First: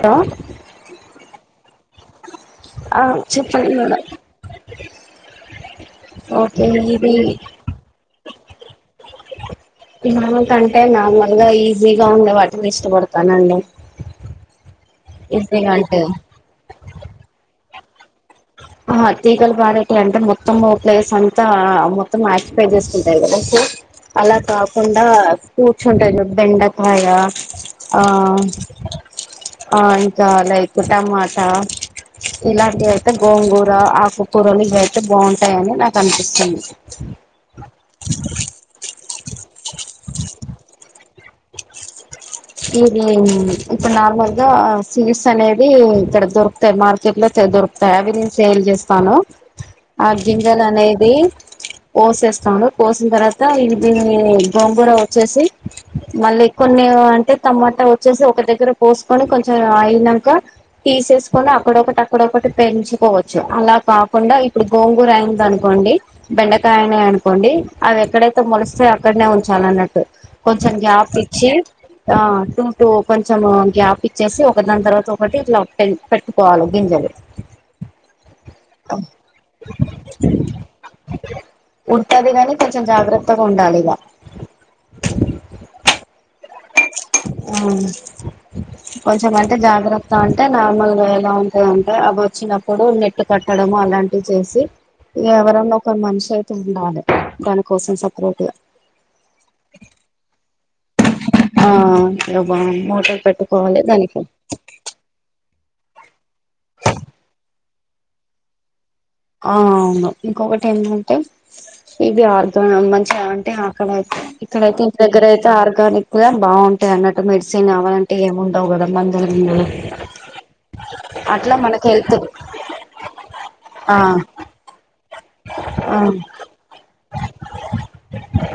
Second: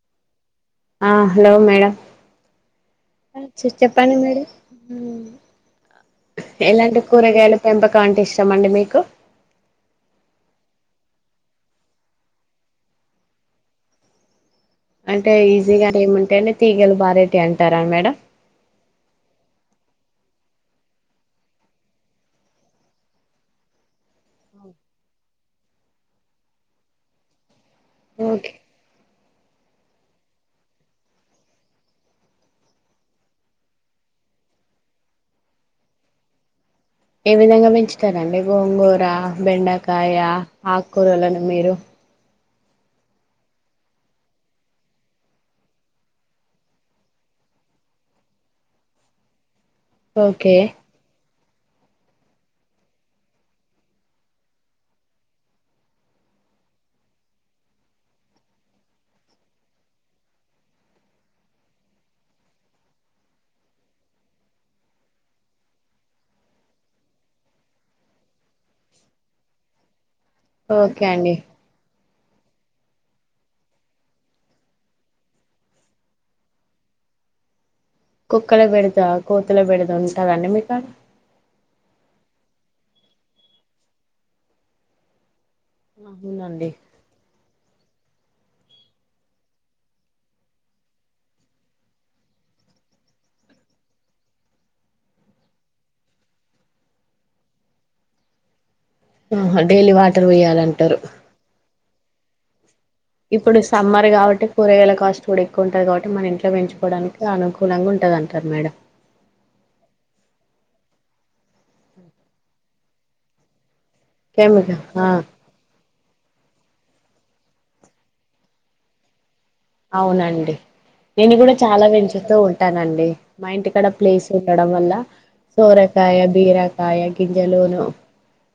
Hello ఆ hello madam చెప్పండి madam okay ఎలాంటి ఇది కూరగాయలు పెంపకం అంటే ఇస్టమండి మీకు ఏంటంటే నార్మల్గా ఈజీగా ఉండే వాటిని ఇష్టపడతానండి అంటే ఈజీగా ఏముంటాయంటే తీగలు బారేట్టి అంటారా మేడం ఆ తీగాలు బారెటి అంటే మొత్తం ఓ ప్లేస్ అంతా మొత్తం ఆక్యుపై చేసుకుంటాయి కదా అలా కాకుండా కూర్చుంటాయి చూడు బెండకాయ ఆ హ ఓకే ఆ అంత లైక్ టమాటా ఇలాంటివి అయితే గోంగూర ఆకుకూరలు ఇవి అయితే బాగుంటాయని నాకు అనిపిస్తుంది ఏ విధంగా పెంచుతారండి గోంగూర బెండకాయ ఆకురలను మీరు ఇది ఇప్పుడు నార్మల్ గా సీడ్స్ అనేది ఇక్కడ దొరుకుతాయి మార్కెట్ లో దొరుకుతాయి అవి నేను సేల్ చేస్తాను ఆ ఓకే గింజలు అనేది పోసేస్తాను పోసిన తర్వాత ఇ దీన్ని గోంగూర వచ్చేసి మళ్ళీ కొన్ని త టమాటా వచ్చేసి ఒక దగ్గర పోసుకొని కొంచెం అయినాక తీసేసుకొని అక్కడొకటి అక్కడ ఒకటి పెంచుకోవచ్చు అలా కాకుండా ఇప్పుడు గోంగూర అయినది అనుకోండి బెండకాయనే అను కోండి అవి ఎక్కడైతే మొలిస్తే అక్కడనే ఉంచాల అన్నట్టు కొంచెం ఓకే గ్యాప్ అండి ఇచ్చి ఆ టూ టూ కొంచెం గ్యాప్ ఇచ్చేసి ఒక దాని తర్వాత ఒకటి ఇట్లా పె పెట్టుకోవాలి గింజలు [inaudible] కుక్కల బేడద కోతుల బేడద ఉంటదండి మీ కాడ ఉంటది కాగానీ కొంచెం జాగ్రత్తగా ఉండాలిగా అవునండి [inaudible] కొంచం అంటే జాగ్రత్త అంటే నార్మల్గా ఎలా ఉంటందంటే అవి వచ్చినప్పుడు నెట్ కట్టడం అలాంటివి చేసి ఎవరన్నా ఒక మనిషి అయితే ఉండాలి దానికోసం సపరేట్గా ఆ డైలీ వాటర్ పోయ్యాలంటారు ఆ ఇగ బాగు ఇప్పుడు సమ్మర్ కాబట్టి కూరగాయల కాస్ట్ కూడా ఎక్కు ఎక్కువ ఉంటది కాబట్టి మన ఇంట్లో పెంచుకోవడానికి అనుకూలంగా ఉంటాది అంటారు మేడం ఆ అవును ఇంకొకటి ఏంటంటే ఇది ఆర్గ్ మంచిగా అంటే ఇక్కడైతే ఇక్కడైతే కెమికల్ ఇంటి ఆ దగ్గర అయితే ఆర్గానిక్ గా బాగుం టది అన్నట్టు మెడిసిన్ కావాలంటే ఏంముండవు కదా మందులు గిందులు అవునండి నేను కూడా అట్లా చాలా మనకి హెల్త్ పెంచుతూ ఉంటానండి మా ఇంటి క్కడ ఆ ప్లేస్ ఉండడం వల్ల ఆ సోరకాయ బీరకాయ గింజలును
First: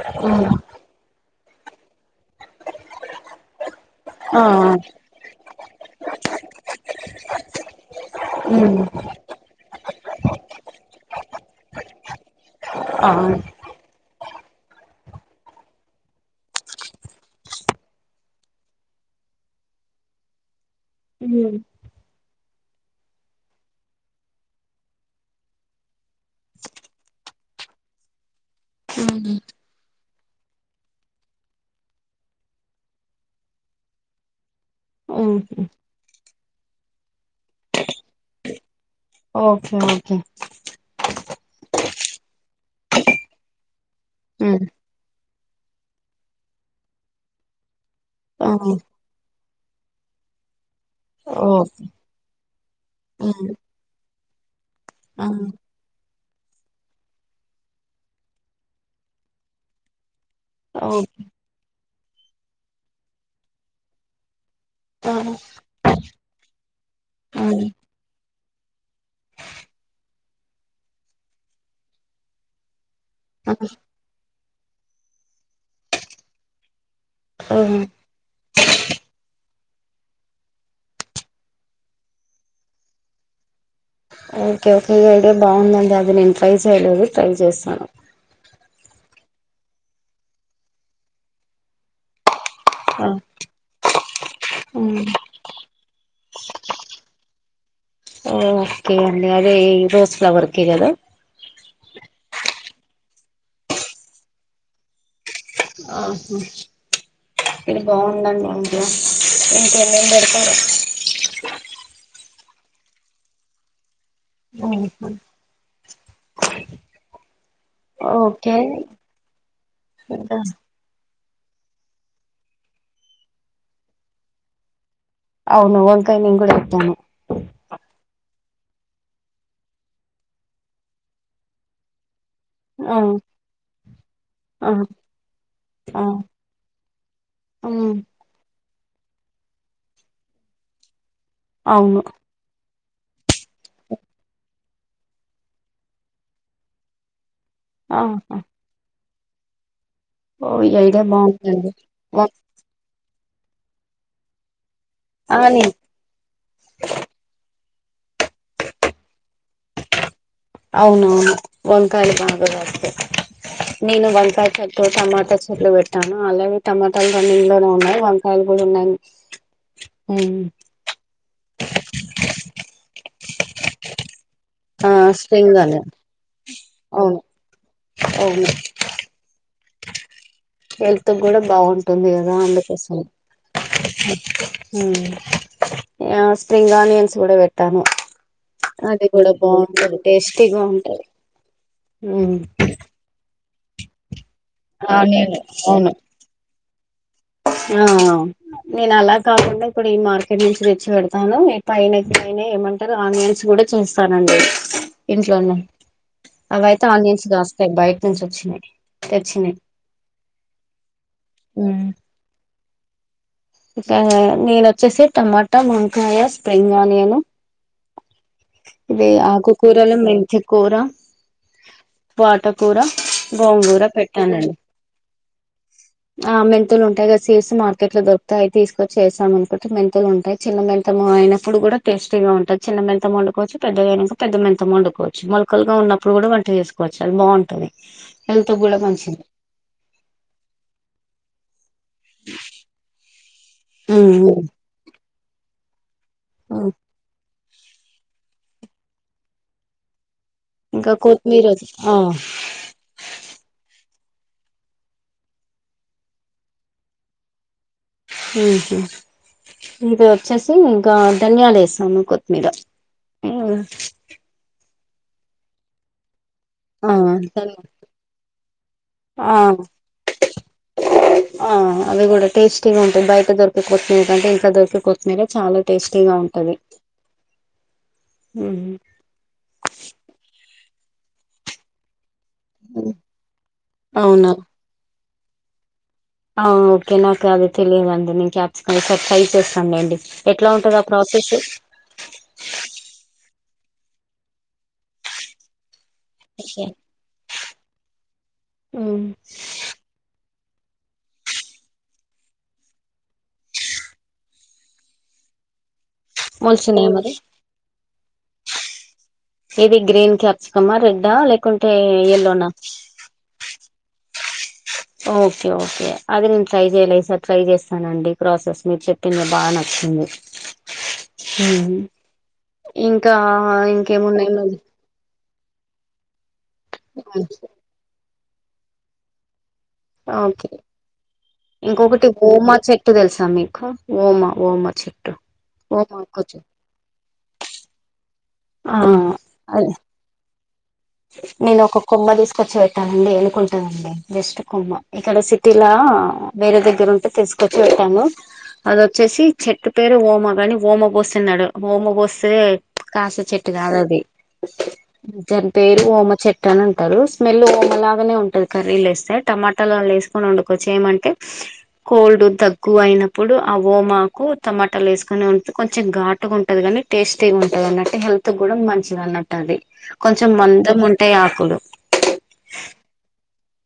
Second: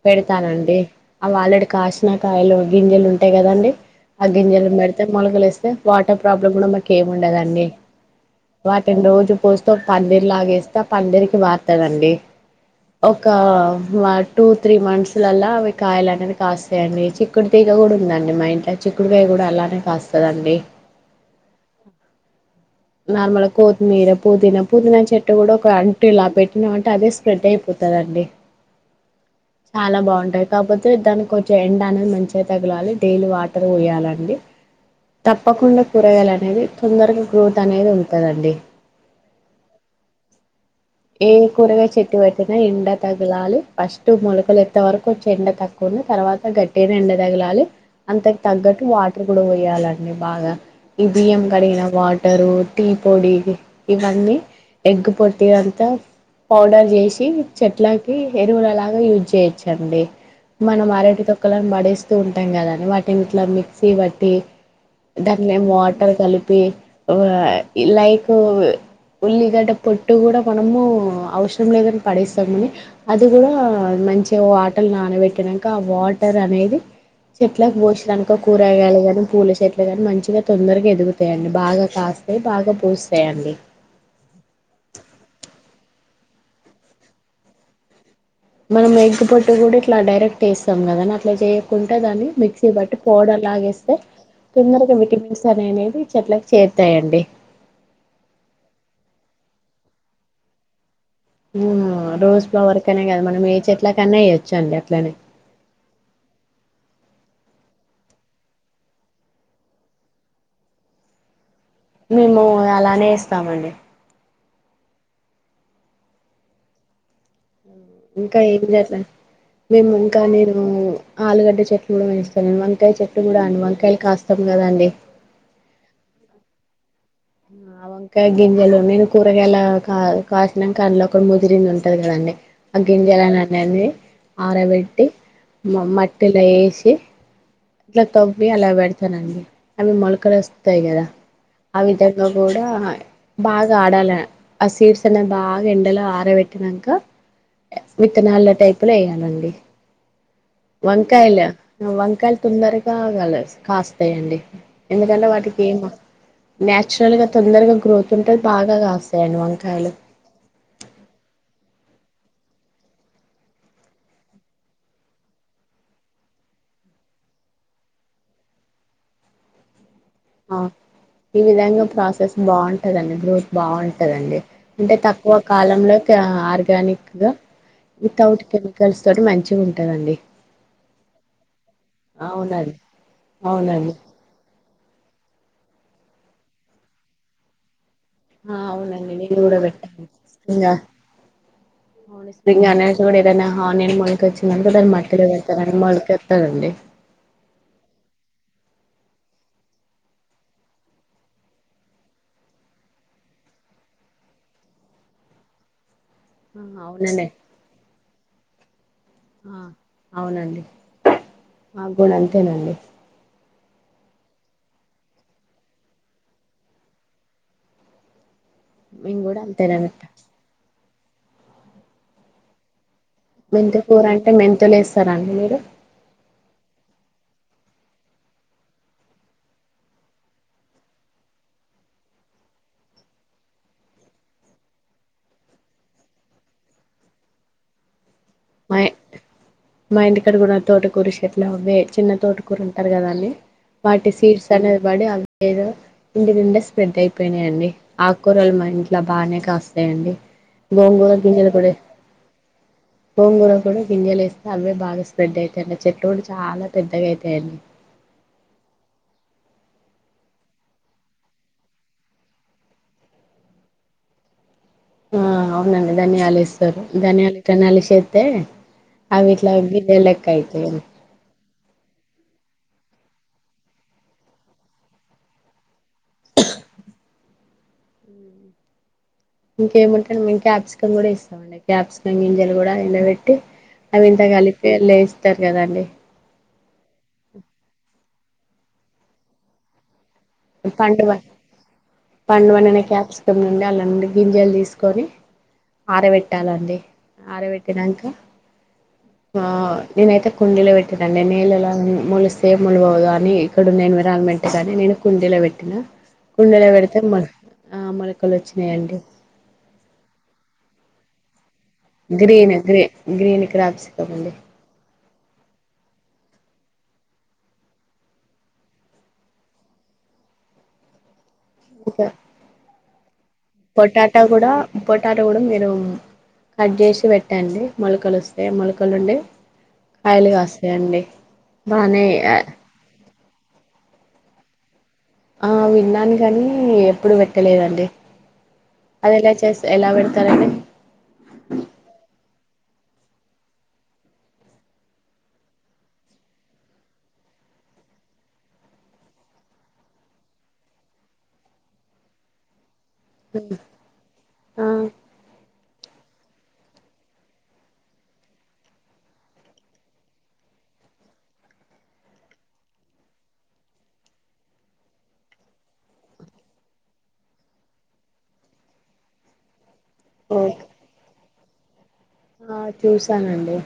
పెడతానండి అవి ఆల్రెడీ కాసినాయ్ కాయలు గింజలు ఉంటాయి కదండి ఆ గింజలు మెడితే మొలకలు వస్తే వాటర్ ప్రాబ్లమ్ కూడా మాకు ఏమి ఉండదండి ఉమ్ వాటిని రోజు పోస్తూ పందిరి లాగేస్తే ఆ పందిరికి పారుతదండి ఆ ఒక టూ త్రీ మంత్స్ లాలా అవి కాయలు అనేది కాస్తాయండి చిక్కుడు తీగ కూడా ఉందండి మా ఇంట్ల చిక్కుడుకాయ కూడా అలానే కాస్తదండి హ నార్మల్గా కొత్తిమీర పుదీనా పుదీనా చెట్టు కూడా ఒక అంటూ లాగా పెట్టినామంటే అదే స్ప్రెడ్ అయిపోతాదండి హ్మ్. చాలా బాగుంట కాపోతే దానికి కొంచెం ఎండ్ అనేది మంచిగా తగిలాలి డైలీ వాటర్ పోయ్యాలండి హుహు. తప్పకుండా కూరగాలనేది తొందరగా గ్రోత్ అనేది ఉంటాడండి ఓకే ఓకే ఏ కూరగా చెట్టు పెట్టినా ఎండ తగిలాలి ఫస్ట్ మొలకలు హ్మ్. ఎత్త వరకు ఎండ తక్కువన్నా తర్వాత గట్టిగానే ఎండ తగలి అంతకు ఆ! తగ్గట్టు వాటర్ కూడా పోయా తీయ్యాలండి బాగా ఈ బియ్యం ఓహ్! కడిగిన వాటరు టీ పొడి హ్మ్. ఇవన్నీ ఎగ్ ఆ! పొట్టు పౌడర్ చేసి చెట్లకి ఎరువులలాగా యూజ్ చేయొచ్చండి మనం ఓకే అరటి తొక్కలను పడేస్తూ ఉంటాం కదాని వాటిని ఇట్లా మిక్సీ బట్టి ఆ! దాన్ని వాటర్ కలిపి హ్మ్. లైక్ స ఉల్లిగడ్డ పొట్టు కూడా మనము అవసరం లేదని పడేస్తామని అది కూడా ఆ! మంచిగా వాటర్ నానబెట్టినాక ఆ వాటర్ అనేది చెట్లకి హ్మ్. పోసిన్లు అనుకో కూరగాయాలు గానీ పూల చెట్ల గాని మంచిగా తొందరగా ఎదుగుతాయండి బాగా కాస్తాయి బాగా పూస్తాయండి. ఓకే కే ఐడియా బాగుందండి అది నేను ట్రై చేయలేది ట్రై చేస్తాను మనం ఎగ్ పొట్టి కూడా ఇట్లా డైరెక్ట్ వేస్తాం కదాని అట్లా చేయకుంటే దాన్ని మిక్స్ీ బట్టి ఆ! పౌడర్ లాగాేస్తే తిందరకి హ్మ్. విటమిన్స్ అనే చెట్లకి చేరుతాయండి ఓ ఓకే అ అదే రోజ ఫ్లవర్ కిరదు రోజ్ ఫ్లవర్ కనే కదా మనం ఏచ ఎట్ల కన్నా వయొచ్చు అండి అట్లనే ఆహా మీరు బాగుందండి ఇంట్లో ఇంకేన్నేం పెడతారు మేము అలానే ఇస్తామండి ఆహా ఇంకా ఏం చేట్లే మేము ఇంకా నేను ఆలుగడ్డ చెట్లు కూడా మేస్తా వంకాయ చెట్లు కూడా అండి వంకాయలు కాస్తాం కదా అండి అవును వంకాయ నేను కూడా పెట్టాను ఆ వంకా గింజలు నేను కూరగాయలా కా కాసినాక అందులో ఒక ముదిరింంది ఉంటది కదండి అ్గంజలానన్ని అవును ఆరబెట్టి మ మట్టలో వేసి అట్లా తవ్వి అలా పెడతానండి అవి మొలకలు వస్తాయి కదా ఆ విధంగా కూడా బాగా ఆడాల ఆ సీడ్స్ అనేది బాగా ఎండలో ఆరబెట్టినాక ఆహా! విత్తనాళ్ళ టైపులు వేయ్యాలండి ఓ ఈ ఐడియా వంకాయలు బాగుందండి వం వంకాయలు తందరిగాగల కాస్తాయంండి ఎందుకంటే ఆ వాటికి నేను ఏం నాచురల్ గా తొందరగా గ్రోత్ ఉంటేది బాగాస్తాయండి వంకాయలు అవునవును వంకాాల బ వస్తే నేను వంకాయ చెట్లు టమాటా చెట్లు పెట్టాను అలాగే టమాటాలు రన్ని ఇంగ్ లోనే ఉన్నాయి వంకాయలు కూడా ఉన్నాయి ఉమ్, ఆ ఈ విధంగా ప్రాసెస్ బాగుంటదండి గ్రోత్ బాగుంటదండి ఆ అంటే తక్కువ స్ప్రింగ్ అని కాలంలో అవును ఆర్గానిక్గా వితౌట్ అవును కెమికల్స్ తోటి మంచిగా ఉంటుంది హెల్త్ కూడా బాగుంటుంది కదా అవునండి అందుకోసం అవునండి సప్రింగ్ ఆనియన్స్ కూడాడ వెట్టాను ఆ అది అవునండి కూడా నేను బాగుంటది టేస్టీ బాగుంటది వుస్త అనా చోడ ఇదనా నేను మొళక వచ్చందిానుక దాన్ని ఆ మట్టిలో నేను పెడతానని అవును మళ్ళక వస్తానడి ఆ నేను అలా కాకుండా ఇప్పుడు ఈ మార్కెట్ నుంచి రెచ్చి పెడతాను ఇ పైన పైన ఏమంటారు ఆనియన్స్ కూడా కూడా చూస్తానండి ఇంట్లోనే ఆ అవియితే ఆన్నించి అవునండి దస్తాయి బయట నుంచి వచ్చినాయి తెచ్చినాయి ఆ గూడ అంతేనండి. ఇక్కా నేను వచ్చేసి టమాటా వంకాయ స్ప్రింగ్ ఆనియను ఇవి మేము కూడా అంతేనండి ఆకుకూరలు మెంతికూర, పోటా కూర గోంగూర మెంంతపూర అంటే పెట్టానండి మెంతులు వేస్తారాండి మీరు ఆ మెంతులు ఉంటాయి కదా సీస్ మార్కెట్ లో దొరుకుతాయి తీసుకచ్చేస్తాం అనుకుంటే మెంంతలు ఉంటాయి చిన్న మెంత అనప్పు కూడా టేస్ట్ ఉంట చిన్న మంత వడుకోవచ్చు పెద్దగాక పెద్ద మంత వండుకోవచ్చు మొకలుగా ఉన్నప్పుడు కూడా వంట చేసుకోవచ్చు బాగుంటుది మా మా ఇంటికాడ కూడా తోట కూరిషట్లు అవ్వే చిన్న తోట కూరు ఉంటారు కదా అన్ని వాటి సీడ్స్ అనేది పడి అదో ఇంటి నింటే స్ప్రెడ్ అయిపోయినాయండి ఆకూరలు మా ఇంట్లో బాగానే కాస్తాయండి ఇంకా కొత్తిమీర బంగకిజనప ఆ కూడా గింజలు వస్తే అవిే బాగా స్ప్రెడ్ అవుతాయిడి ఆ చెట్టు కూడా చాలా పెద్దగా అవుతాయండి హహా ఇది వచ్చేసి ఇంకా ధన్యాలు వేసాను కొత్తిమీర ఉ ఆ అవునండి దాని ఆలస్ స్ తోటి ఆ ధన్యాలు ఇక్క నలిశెత్తే ఆవి ఆ ఇట్లా బిందె లెక్క అయితయి. ఆ అవి కూడా టేస్టీగా ఉంటాయి. బయట దొరికే కొత్తి మీర కంటే ఇంట్లా దొరికి కొత్ మీరే చాలా టేస్టీగా ఉం అదే ఉహుం ఇంకేముంటాది మేము క్యాప్సికం కూడా ఎస్తామండి క్యాప్సికం గింజలు కూడా ఎండబెట్టి అవి ఇంత అవునా కలిపి అల్లా ఏస్తారు కదండి. ఆ ఓకే నాకు అది తెలియదండి నేను కాప్సికం తొ ఒకసారి ట్రై చేస్తాను లేండి. పండువ పండువండిన క్యాప్సికం నుండి అలా అండ్ గింజలు తీసుకొని ఆరవేట్టాలండి అరవెట్టినంక మ్మ్ ఆ నేనైతే కుండీలో పెట్టడండి నేళ్లలో మోలిస్తే మోలువవు కాని ఇక్కడన్న ఎన్విరాన్మెంట్ గాని నేను కుండిలో వేట్టినా కుండెలో మొలిచినాయా వేడితే మరి మ ఆ మొలకలు వచ్చినయండి. ఇది గ్రీన్ క్యాప్సికమా రెడ్డా లేక్ గ్రీన్ గ్రే గ్రీన్ క్రాప్స్కం అండి. ఓకే ఓకే అది నేను ట్రై చేయలే. ఈసారి ట్రై చేస్తానండి. ప్రాసెస్ మీరు చెప్పింది బాగ నచ్చింది. మ్ ఉమ్ ఇంక్ ఇంకా ఇంకా పొటాటా ఇంకేమున్నాయి కూడా మల్ పొటాటా కూడా మీరు కట్ జెషి పెట్టండి మొలకలు వస్తాయి. మొలకలు నుండి ఓకే బానే ఇంకొకటి ఓమా చెట్టు తెలుసా తమిఖు ఓమా ఓమ చే ఆ విన్నాను గాని ఎప్పుడు వేట్టలేదండి. ఆ అది ఎలా చేస్ అది ఎలావేడుతారండి. నేను ఒక కొమ్మ తీసుక్ తెచ్చి వేట్టాలండి ఎనుకుంటాదండి. జెస్ట్ కొమ్మ ఇక్కడ సిటీలా వేరే దగ్గర ఉంటే తెసు తీచ్చి వెట్టాను అదొచ్చేసి చెట్టు పేరు ఓమ గాని ఓమ వోస్తున్నాడు. ఓమ వోస్తే కాస చెట్టు కాదు అది ఆ స్ నిజ పేరు ఓమ చెట్టు అని అంటారు. స్మెల్ ఓమలాగానే ఉంటది. కర్రీలో ఏస్తే టమాటాలల్లా వేసుకని వండు చేయమంటే కోల్డ్ దగ్గు అయినప్పుడు ఆ ఓమాకు టమాటాలు ఏసుకోని వంట్ కొంచెం ఘాటుగా ఉంటది గాని టేస్టీగా ఉంటది అన్నట్టు హెల్త్ గూడా మంచిది అన్నట్టు అది కొంచెం ఓకే మందంగా ఉంటాయి ఆకులు ఆ చూసానండి.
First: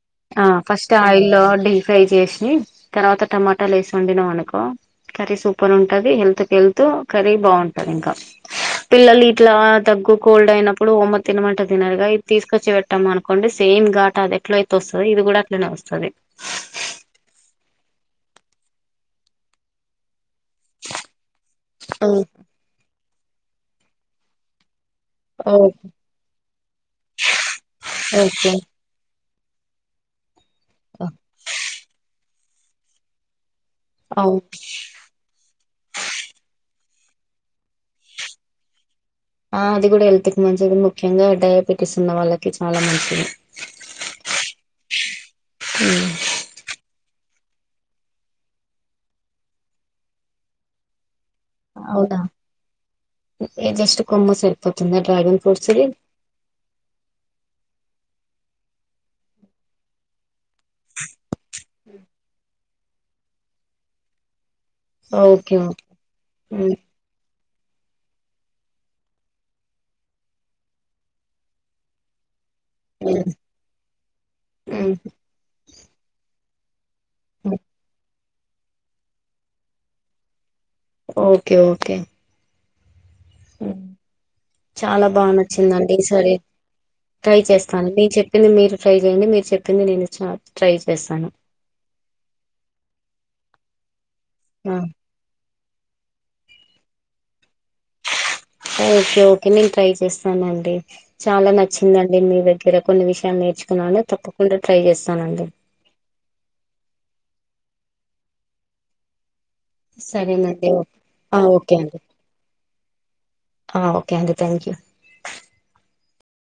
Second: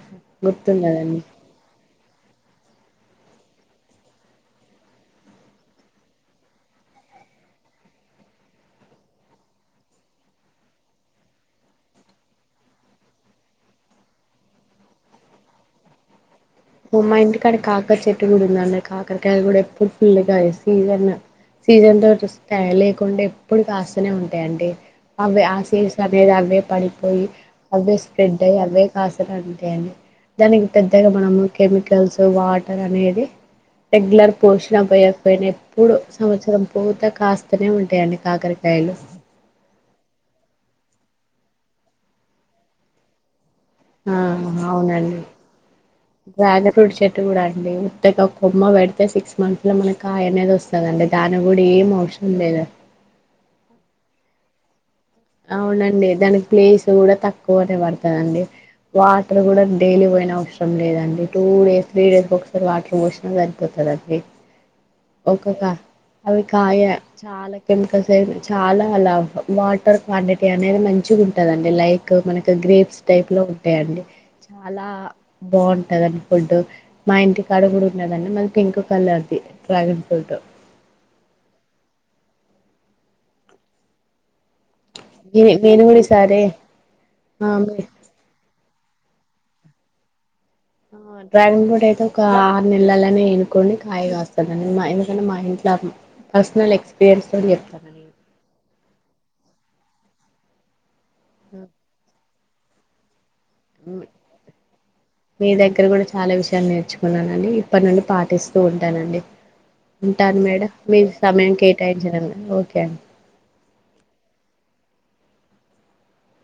ఆ ఫస్ట్ గుర్తున్నదండి ఆయిల్లో డీప్ ఫ్రై చేసి తర్వాత టమాటాలు వేసి వండినం అనుకో కర్రీ సూపర్ ఉంటంది హెల్త్ క హెల్త్ ఓ కర్రీ బాగుంటంది ఇంకా పిల్లలు ఇట్లా దగ్గు కోల్డ్ అయినప్పుడు ఓమ తినమంట తినరుగా ఇది తీసుకొచ్చి వేట్టాం అనుకోండి సేమ్ ఇమ్ ఘాట్ అదే ఎట్ల అయితే వస్తదో ఇది కూడా అట్లనే వస్తది. ఓ మా ఇంటి కాడ కాకర చెట్టు కూడా ఉందండి కాకరకాయది కూడా ఎప్పుడు పుల్లగ్ త సీజన్ సీజన్ ఓ తోటి వస్తాయి లేకుండే ఎప్పుడు కాస్తూనే ఉంటాయి అండి. అవే ఓ ఆసిడ్స్ అవేద్ అవే పడిపోయి అవే స్ప్రెడ్ ఓకే అయి అవే కాస్త తగ్గేయండి దానికి పెద్దగా మనము సో వాటర్ అనేది రెగ్యులర్ అవును పోషీనా పోయకపోయినా ఎప్పుడు సంవత్సరం పూత కాస్తూనే ఉంటాయండి. కాకరకాయలు ఆ అది కూడా హెల్త్ కి మంచిది. ముఖ్యంగా డయాబెటీస్ ఉన్న వాళ్ళకి చాలా మంచిది. ఆ అవునండి డ్రాగన్ ఫ్రూట్ చెట్టు గుడా అండి ఉత్తగా కొమ్మ వేడితే సిక్స్ మంత్స్ లో మనకి కాయ అనేది ఒస్తదండి. దానీ గుడ ఏం అవునా ఔశరం లేదు. జస్ట్ కొమ్మ సరిపోతుందా డ్రాగన్ ఫ్రూట్స్ ది అవునండి దానిక్ ప్లేస్ గూడ తక్కువనే వాడత అండి వాటర్ గూడా డైలీ పోయిన అవసరం లేదండి టూ డేస్ త్రీ డేస్ ఒకసా వాటర్ పోషిణ జరిపోతదం అది ఓకే ఒక్కొక్క అవి కాయ చాలా కెమికల్స్ అయి చాలా వాటర్ క్వాంటిటీ అనేది మంచిగుంటదండి లైక్ మనకి గ్రేప్స్ టైప్ ఓకే లో ఉంటయండి చాలా బాగుంటాది అండి ఫుడ్ మా ఇంటి కాడ గుడా ఉన్నదండి మాది పింక్ కలర్ది డ్రాగన్ ఫ్రూట్ ఓకే ఓకే హ్మ్ చాలా బాగా నేను నచ్చిందండి కూడా సరే ఈసారి ట్రై ఆ చేస్తాను నేను చెప్పింది మీరు ఫ్రై చేయండి మీరు చెప్పింది నేను చ్చ ఆ డ్రాగన్ ఫ్రూట్ అయితే ఒక ఆరు నెలల్లనే ఎనుకోండి కాయగా వస్తందని ఆ! ఎందుకంటే మా ఇ నాది పర్సనల్ ఎక్స్పీరియన్స్తో చెప్తున నేను ఓకే ఓకే నేను ట్రై చేస్తానండి చాలా నేను నచ్చిందండి మీ దగ్గర కొన్ని విష్ మీ దగ్గర కుడా చాలా విషయాలు నేర్చుకున్నాను అండి పనులు పాటిస్తూ ఉంటానండి ఉంటాను సరేనండి మేడం ఓ మీ ఆ! సమయం ఓకే అండి కేటాయించినందుకు ఓకే అండి ఆ ఓకే అంటీ థ్యాంక్ యూ